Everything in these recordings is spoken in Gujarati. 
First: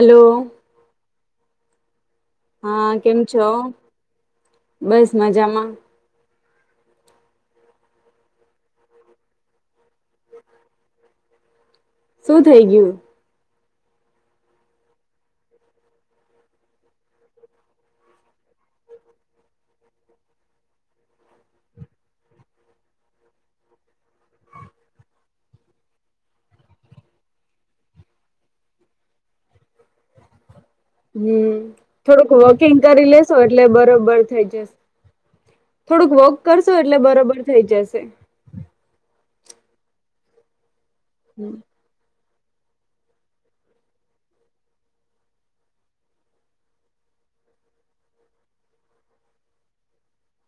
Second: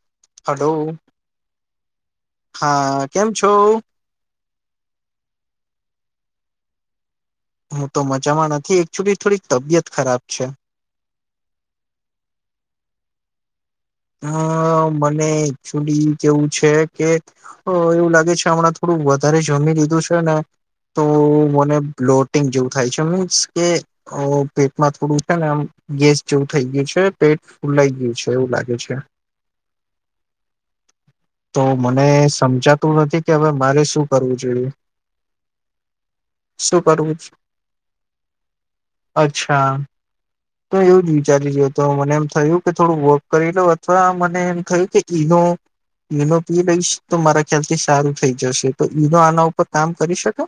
Hello hello. હા, કેમ છો? બસ મજામાં. હું તો મજામાં નથી એકચુલી થોડીક તબિયત ખરાબ છે. શું થઇ ગયું? અહ મને એકચુલી કેવું છે કે અહ એવું લાગે છે હમણાં થોડું વધારે જમી લીધું છે ને તો મને બ્લોટિંગ જેવું થાય છે મીન્સ કે અહ પેટમાં થોડું છે ને આમ ગેસ જેવું થઈ ગયું છે પેટ ફૂલાઈ ગયું છે એવું લાગે છે. છે. હમ્મ, તો મને થોડુંક વોકિંગ સમજાતું કરી નથી કે લેશો હવે એટલે મારે શું બરોબર કરવું થઈ જશે. જોઈએ થોડુંક વોક કરશો શું એટલે કરવું બરોબર થઇ જશે. છા. તો એવું જ વિચારી જો તો મને એમ થયું કે થોડું વોક કરી લો અથવા મને એમ થયું કે ઈનો ઈનો પી લઈશ તો મારા ખ્યાલ થી સારું થઈ જશે તો ઈનો આના ઉપર કામ કરી શકે?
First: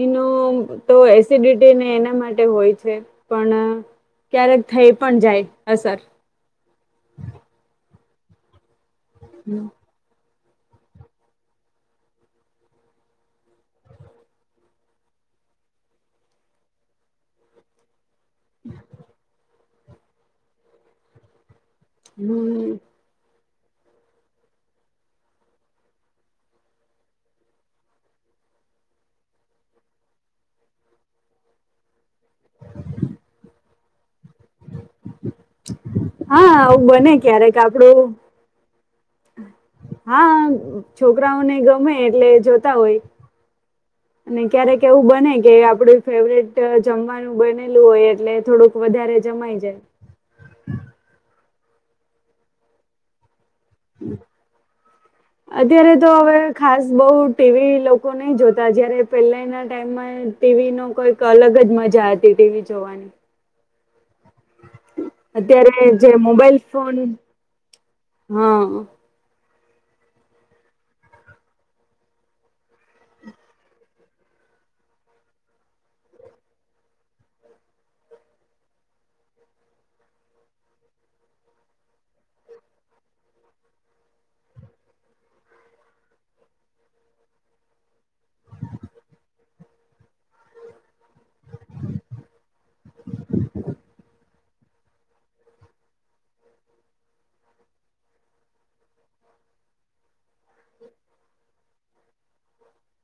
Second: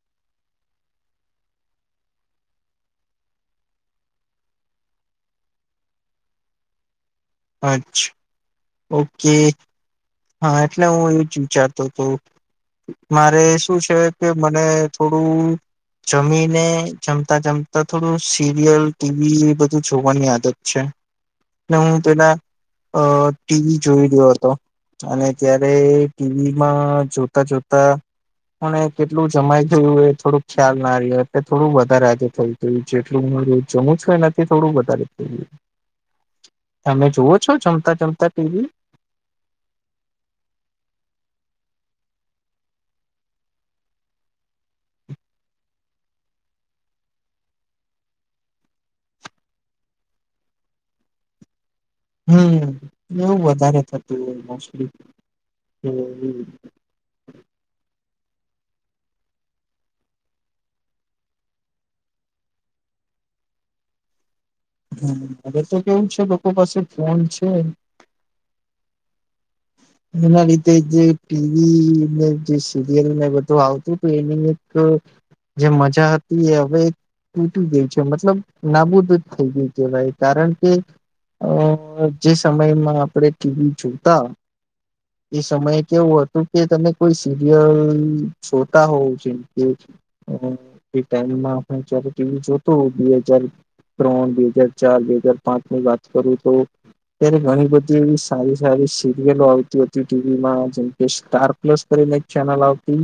ઈનો તો એસિડિટીને એના માટે હોય છે પણ અહ ક્યારેક થઈ પણ જાય અસર. અચ્છ ઓકે. હા, એટલે હું એવું જ વિચારતો હતો. મારે શું છે કે મને થોડું જમીને જમતા જમતા થોડું સીરિયલ ટી વી બ ધું જોવાની આદત છે. ને હું પેલા હમ અહ ટી વી જોઈ રહ્યો હતો. અને ત્યારે ટી વી માં જોતા જોતા મને કેટલું જમાઈ થયું હો થોડું ખ્યાલ ના રહ એટલે થોડું વધારે આજે થઈ ગયું જેટલું હું રોજ જમું જુ એના થી થોડું વધારે થઈ ગયું. હા આવું તમે બને જોવો છો ક્યારેક જમતા આપડું જમતા ટી વી? હા, છોકરાઓને ગમે એટલે જોતા હોય અને ક્યારેક એવું બને કે આપડું ફેવરેટ અહ જમવાનું બનેલું હોય એટલે થોડુંક વધારે જમાય જાય. હમ્મ, એવું બ અત્યારે તો હવે ખાસ બહુ ટી વી લોક કો નહી જોતા જયારે પેલા ના ટાઈમમાં ટી વી નો કોઈક અલગ જ મજા હતી ટી વી જોવાની. હ, હવે તો અત્યારે કેવું જે છે લોકો મોબાઈલ પાસે ફોન છે હા એના લીધે જે ટી વી ને જે સીરિયલને બધું આવતું તું એની એક જે મજા હતી એ હવે તૂટી ગઈ છે મતલબ નાબૂદ જ થઈ ગય કવાય કારણ કે અહ જે સમયમાં આપડે ટી વી જોતા એ સમયે કેવું હતું કે તમે કોઈ સિરિયલ જોતા હોવ જેમ કે ટમમાંવી જો હો બે હજ ત્રણ બે હજર ચાર બે હજાર પાંચ ની વાત કરું તો ત્યારે ઘણી બધી એ સારી સારી આવ જેમકે સ્ટાર પ્લસ કરીને એક ચેનલ આવતી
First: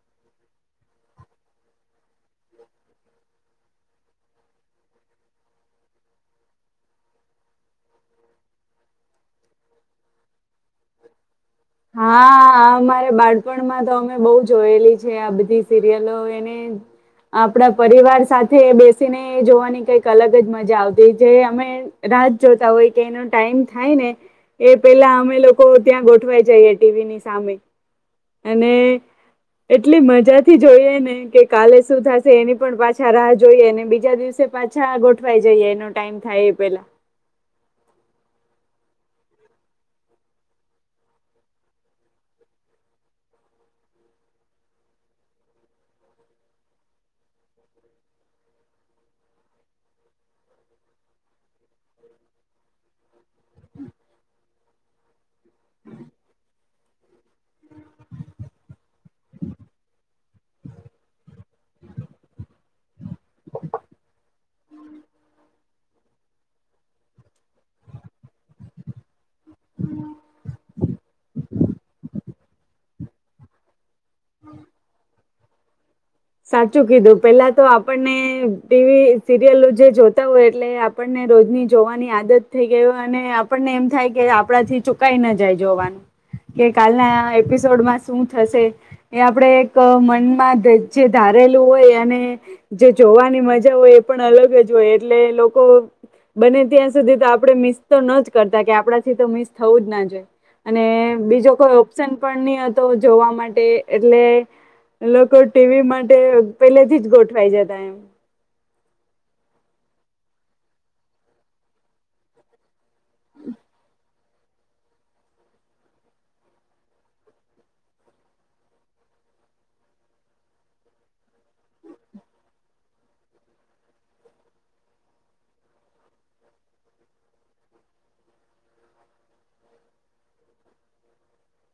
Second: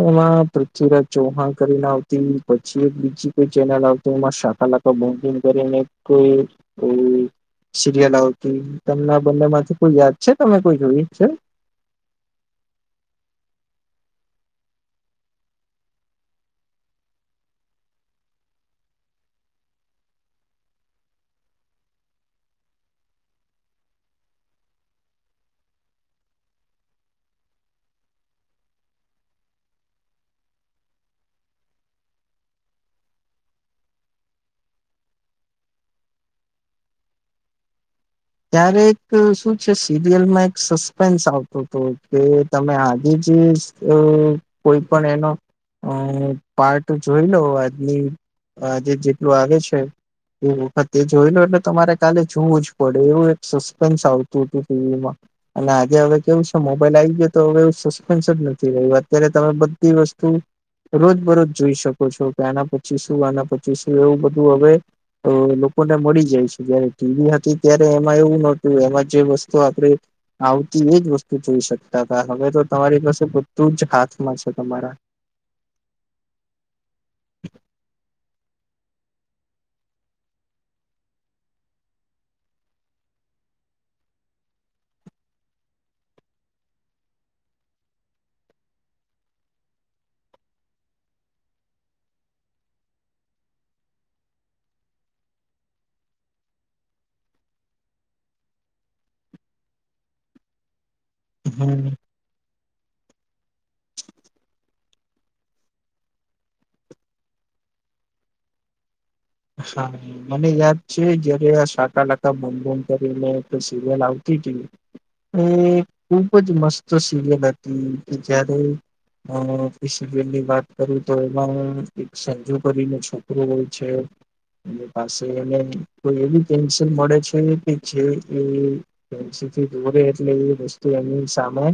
એમાં પૃથ્વીરાજ ચૌહાણ કરીને આવતી પછી. એક બીજી કોઈ ચેનલ આવતી શાકાલા કરીને કોઈ સિરયલ આવતી તેમના બંને માંથી કોઈ યાદ છે તમે કોઈ જોઈ છે હા અમારે બાળપણમાં તો બહ જોયેલી છે આ બધી સિરિયલો એને આપણા પરિવાર સાથે બેસીને જોવાની કઈક અલગ જ મજા આવતી જે અમે રાત જોતા હોય કે એનો ટાઈમ થાય ને એ પેલા અમે લોકો ત્યાં ગોઠવાય જઈએ ટીવીની સામે. અને એટલી મજાથી જોઈએ ને કે કાલે શું થશે એની પણ પાછા રાહ જોઈએ અને બીજા દિવસે પાછા ગોઠવાઈ જઈએ એનો ટાઈમ થાય એ પેલા. ત્યારે એક શું છે સિરિયલમાં એક સસ્પેન્સ આવતો હતો કે તમે આજે જ કોઈ પણ એનો અ પાર્ટ જોઈ લો આજની આજે જેટલું આવે છે એ વખતે જોઈ લો એટલે તમારે કાલે જોવું જ પડે. એવું એક સસ્પેન્સ આવત તુ તો વા અને આજે હવે કેવું છે. મોબાઈલ આવી ગયો તો હવે એવું સસ્પેન્સ જ નથી રહ્યું અત્યારે તમે બધી વસ્તુ રોજ બરોજ જોઈ શકો છો કે આના પછી શું આના પછી શું એવું બધું હવે લોકોને મળી જાય છે જયારે ટીવી હતી. અત્યારે એમાં એવું નહોતું એમાં જે વસ્તુ આપણે આવતી એજ વસ્તુ જોઈ શકતા હતા હવે તો તમારી પાસે બધું જ હાથમાં છે. તમારા સાચું કીધું પેલા તો આપણને ટીવી સિરિયલ જે જોતા હોય એટલે આપણને રોજની જોવાની આદત થઈ ગય હોય અને આપણને એમ થાય કે આપણાથી ચુકાઈ ના જાય જોવાનું કે કાલના એપિસોડમાં શું થશે એ આપણે એક મનમાં જે ધારેલું હોય અને જે જોવાની મજા હોય એ પણ અલગ જ હોય એટલે લોકો બને ત્યાં સુધી તો આપણે મિસ તો ન જ કરતા કે આપણાથી તો મિસ થવું જ ના જોઈએ અને. બીજો કોઈ હમ ઓપ્શન પણ નહીં તો જોવા માટે, એટલે લોકો ટીવી માટે પેલે થી જ ગોઠવાઈ જતા એમ. હા મને યાદ છે જયારે આ સાાકાલાકા બ કરીને એક સિરિયલ આવતી હતી, એ ખુબ જ મસ્ત સિરિયલ હતી. કે જારે એ સિરયલની વાત કર તો એમાં એક સંજુ કરીનો છોકરો હોય છે. પા એને કોઈ એવી પેન્સિલ મળે છે કે જે એ પેન્સિલ થી દોરે એટલે એ વસ્તુ એની સામે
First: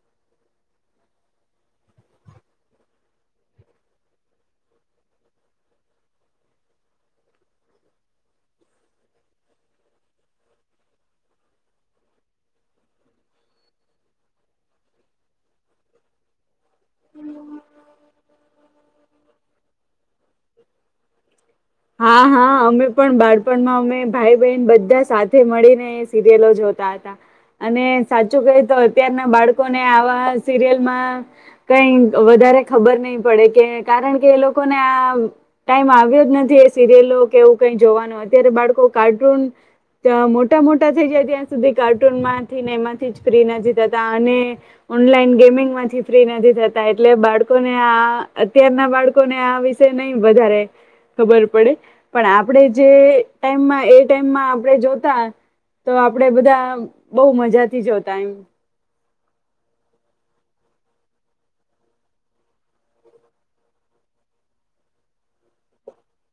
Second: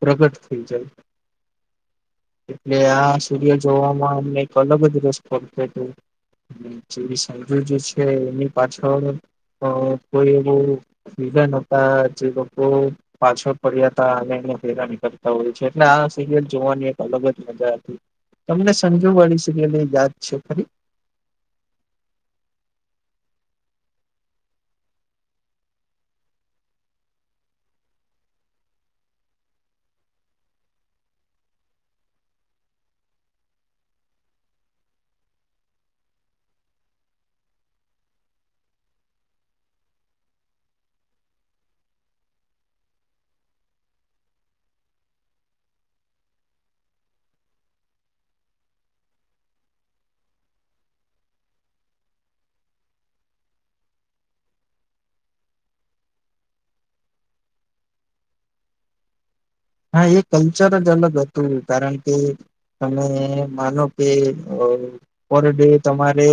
પ્રગટ થઈ જાય એટલે આ સૂર્ય જોવામાં અમને એક અલગ જ રસ પડતો હતો. જેવી સા જે છે એની પાછળ અ કોઈ એવું વિધન હતા જે લોકો પાછળ પડ્યા હતા અને એ હેરાની કરતા હોય છે એટલે આ સરયલ જોવાની એક અલગ જ મજા હતી તમને સંજો વાળી સિરયલ યાદ છે ખરી? હા હા અમે પણ બાળપણમાં અમે ભાઈ બહેન બધા સાથે મળીને એ સિરિયલો જોતા હતા. અને સાચું ક તો અત્યારના બાળકોને આવા સિરિયલમાં કઈ વધારે ખબર નહી પડે કે કારણ કે એ લોકોને આ ટાઈમ આવ્યો જ નથી એ સિરિયલો કે એવું કઈ જોવાનો અત્યારે બાળકો કાર્ટૂન મોટા મોટા થઈ જાય ત્યાં સુધી કાર્ટૂન માંથીને એમાંથી ફ્રી નથી થતા અને ઓનલાઈન ગેમિંગ માંથી ફ્રી નથી. એટલે બાળકોને આ અત્યારના બાળકોને આ વિષ નહી વધારે ખબર પડે. પણ આપણે જે ટાઈમ એ ટાઈમમાં આપણે જોતા તો આપણેે બધા બહુ મજાથી જોતા એમ હા એ કલ્ચર જ અલગ હતું કારણ કે તમે માનો કે પર ડે તમારે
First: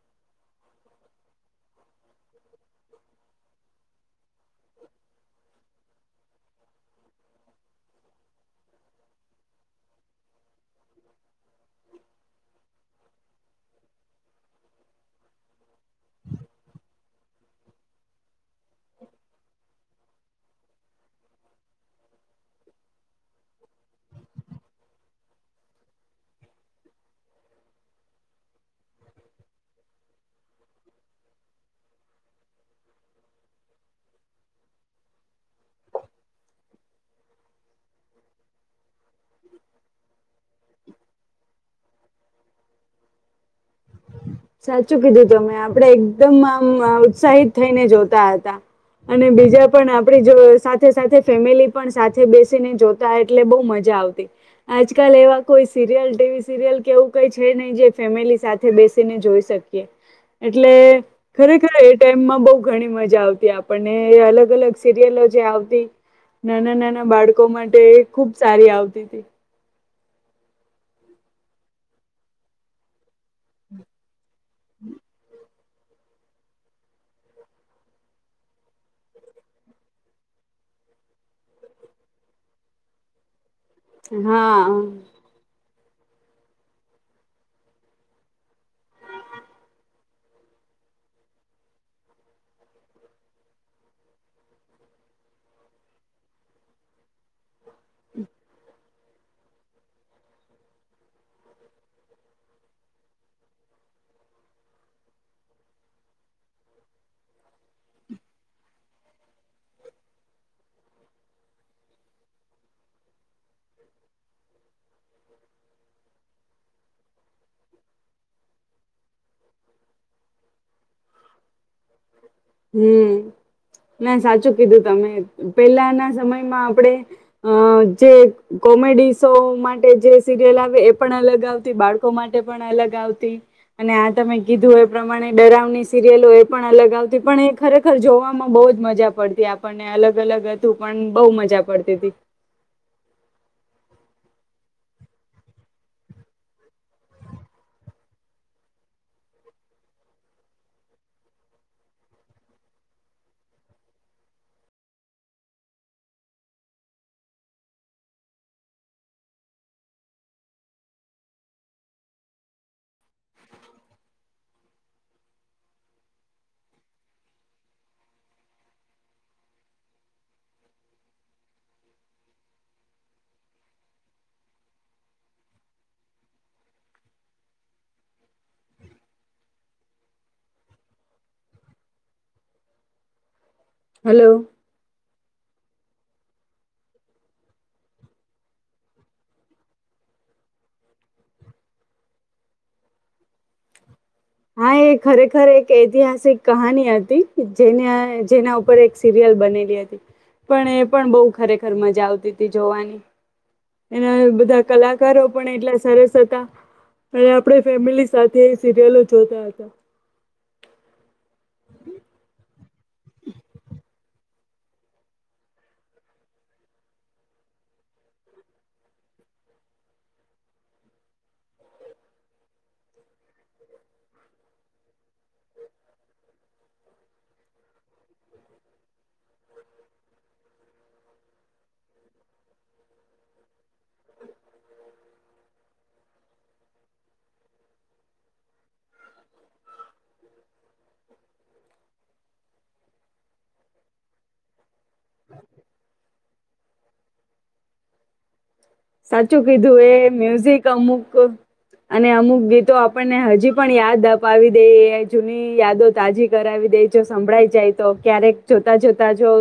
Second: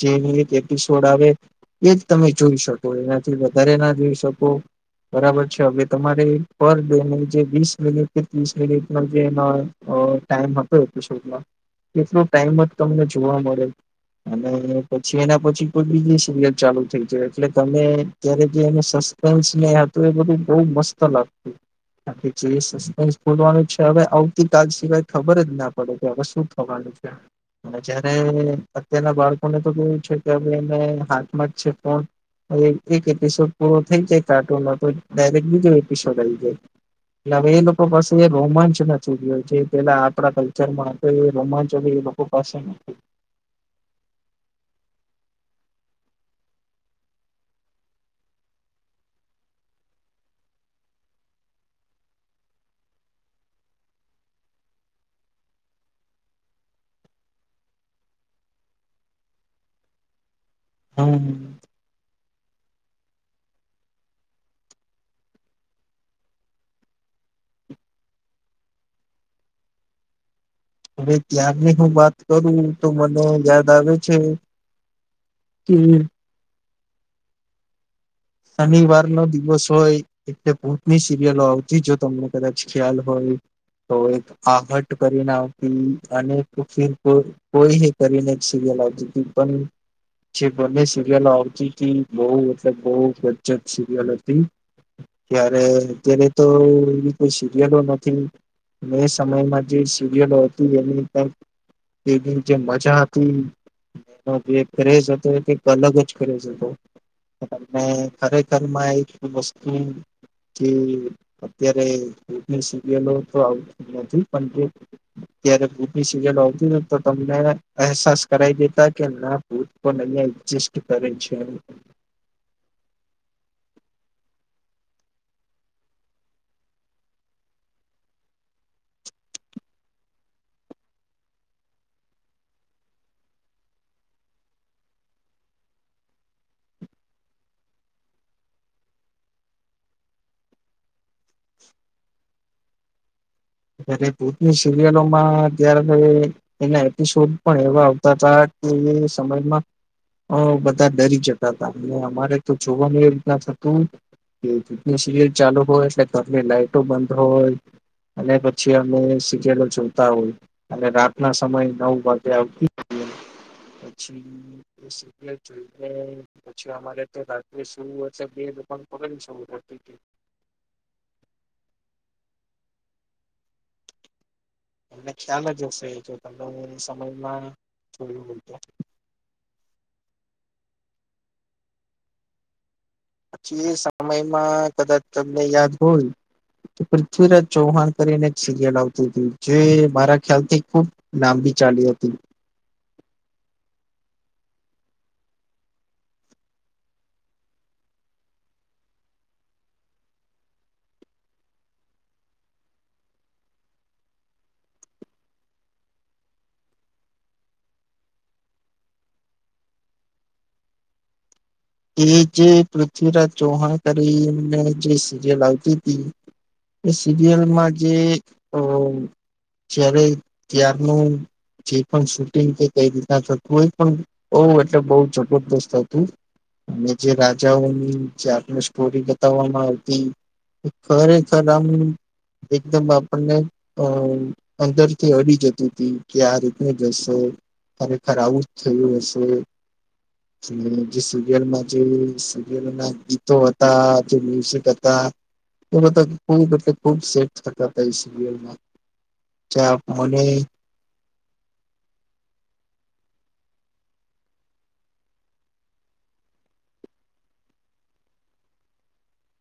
જે એક એપિસોડ આવે એ જ તમે જોઈ શકો એનાથી વધારે ના જોઈ શકો બરાબર છે હવે તમારે પર ડે મિનટ કે ત્રીસ મિનિટમાં જે એ ટાઈમ હતો એપિસોડમાં એટલો ટાઈમ જ તમને જોવા મળે અને પછી એના પછી કોઈ બીજી સિરિયલ ચાલુ થઈ જાય એટલે ત્યારે જે સસ્પેન્સ હતું એ બધું બ મસ્ત લાગતું. વા હવે આવતીકાલ સિવાય ખબર જ ના પડે કે હવે શું થવાનું છે જયારે અત્યારના બાળકોને તો કેવું છે કે એ હાથમાં જ છે પણ એક એપિસોડ પૂરો થઈ જાય કાર્ટૂન તો ડરેક બીજો એપિસોડ જાય. [unintelligible] પાસે એ રોમાંચ નથી ગયો જે પેલા આપણા કલ્ચરમાં રોમાંચ એ લોકો પાસે નથી. સાચું કીધું તમે આપડે એકદમ આમ ઉત્સાહિત થઈને જોતા હતા અને બીજા પણ આપડી સાથે સાથે ફેમિલી પણ સાથે બેસીને જોતા એટલે બહ મજા આવતી આજકાલ એવા કોઈ સિરયલ ટીવી સિરિયલ કે એવું કઈ છે નહી જે ફેમિલી સાથે બેસી ને જોઈ શકીએ. એટલે હમ ખરેખર એ ટાઈમ. બહ ઘણી મજા આવતી આપણને અલગ અલગ સિરિયલો જે આવતી નાના નાના બાળકો માટે ખુબ સારી આવતી હતી. હવે ત્યારની હું વાત કરું તો મને યાદ આવે છે. હમ. હ. શનિવાર નો દિવસ હોય એટલે ભૂતની સિરિયલો આવતી જો તમને કદાચ ખ્યાલ હોય તો એક હા આહટ કરીને અને ફ કોઈ કરીને કોઈએ કરીને સીરયલ આવતી હતી પણ જે બને સિરિયલો આવતી હતી બહુ મતલબ બહુ ગજબ સિરિયલ હતી ત્યારે અત્યારે તો એવી કોઈ સિરિયલો નથી મે સમયમાં જે સિરિયલો હતી એની એની જે મજા હતી એનો જે ક્રેઝ હતો એક અલગ જ ક્રેઝ હતો. ત ખરેખરમાં એક વસ્તુ કે અત્યારે ભૂૂતની સિરયલો તો આવતી નથી પણ્યારે ભૂતની સિરિયલો આવતી નથી. તો તમને અહેસાસ કરાઈ દેતા કે ના ભૂત પણ અહીં એક્જસ્ટ કરે છે. હમ ના સાચું કીધું તમે પેલાના સમયમાં આપણેે અ જે કોમેડી શો માટે જે સિરિયલ આવે એ પણ અલગ આવતી બાળકો માટે પણ અલગ આવતી અને આ તમે કીધું એ પ્રમાણે ડરાવની સિરિયલો પણ અલગ આવતી પણ એ ખરેખર જોવામાં બહુ જ મજા પડતી આપણને અલગ અલગ હતું પણ બહુ મજા પડતી હતી. ત્યારે ભુતની સિરિયલોમાં ત્યારે એના એપિસોડ પણ એવા આવતા હતા કે એ સમયમાં બધા ડરી જતા હતા. અને અમારે તો જોવાનું એ રીતના થતું કે ભુતની સિરિયલ ચાલુ હોય એટલે ઘરની લાઈટો બંધ હોય. અને પછી અમે સીરીયલો જોતા હોય અને રાતના સમય નવ વાગે આવતીએ. પછી એ જોઈને પછી અમારે તો રાત્રે શું હશે બે [unintelligible] સવું પડતી કે તમને ખ્યાલ જ હશે એ જો તમે હું સમયમાં જોયું હોય તો. જે હલો સમયમાં કદાચ તમને યાદ હોય તો પૃથ્વીરાજ ચૌહાણ કરીને એક સિરિયલ આવતી હતી જે મારા ખ્યાલથી ખૂબ લાંબી ચાલી હતી. હા એ ખરેખર એક ઐતિહાસિક કહાની હતી. જેને જેના ઉપર એક સિરિયલ બનેલી હતી પણ એ પણ બહુ ખરેખર મજા આવતી હતી જોવાની. એના બધા કલાકારો પણ એટલા સરસ હતા પણ આપણે ફેમિલી સાથે સિરિયલો જોતા હતા. એ જે પૃથ્વીરાજ ચૌહાણ કરીને જે સિરિયલ આવતી હતી એ સિરિયલમાં જે જ્યારે ત્યારનું જે પણ શૂટિંગ કે કઈ રીતના થતું હો એ પણ બહુ એટલે બહુ જબરદસ્ત હતું. અને જે રાજાઓની જે આપને સ્ટોરી બતાવવામાં આવતી એ ખરેખર આમ એકદમ આપણને અ અંદરથી અડી જતી હતી કે આ રીતને જ હશે ખરેખર આવું જ થયું હશે. અને જે સીરીયલો માં જે સીરીયલના ગીતો હતા. મ્યુઝિક હતા ખુબ એટલે ખુબ ખુબ સેટ થતાં હતા સિરયલમાં. સાચું કીધું એ મ્યુઝિક અમુક અને અમુક ગીતો આપણને હજી પણ યાદ અપાવી દે જૂની યાદો તાજી કરાવી દે જો સંભળાય જાય તો ક્યારેક જોતા જોતા જો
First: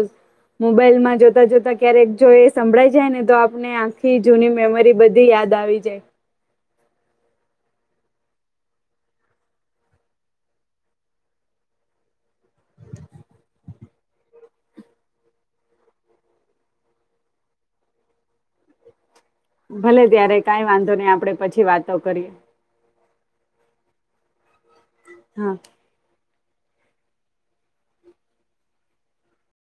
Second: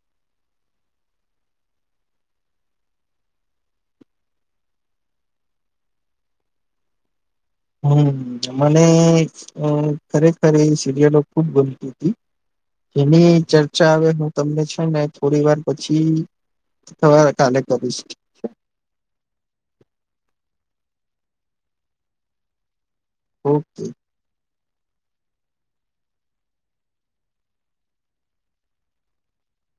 મોબાઈલમાં જોતા જોતા ક્યારેક જો એ સંભળાઈ જાય ને તો આપણે આ ખી જૂની મેમરી બધી યાદ આવી જાય. હમ મને ખરેખર સિરિયલો ખુબ ગમતી હતી એની ચર્ચા હવે હું તમને છે ને થોડી વાર પછી કાલે કરીશ. ભલે ત્યારે કઈ વાંધો નઈ આપડે પછી વાતો કરીએ. ઓકે. હા.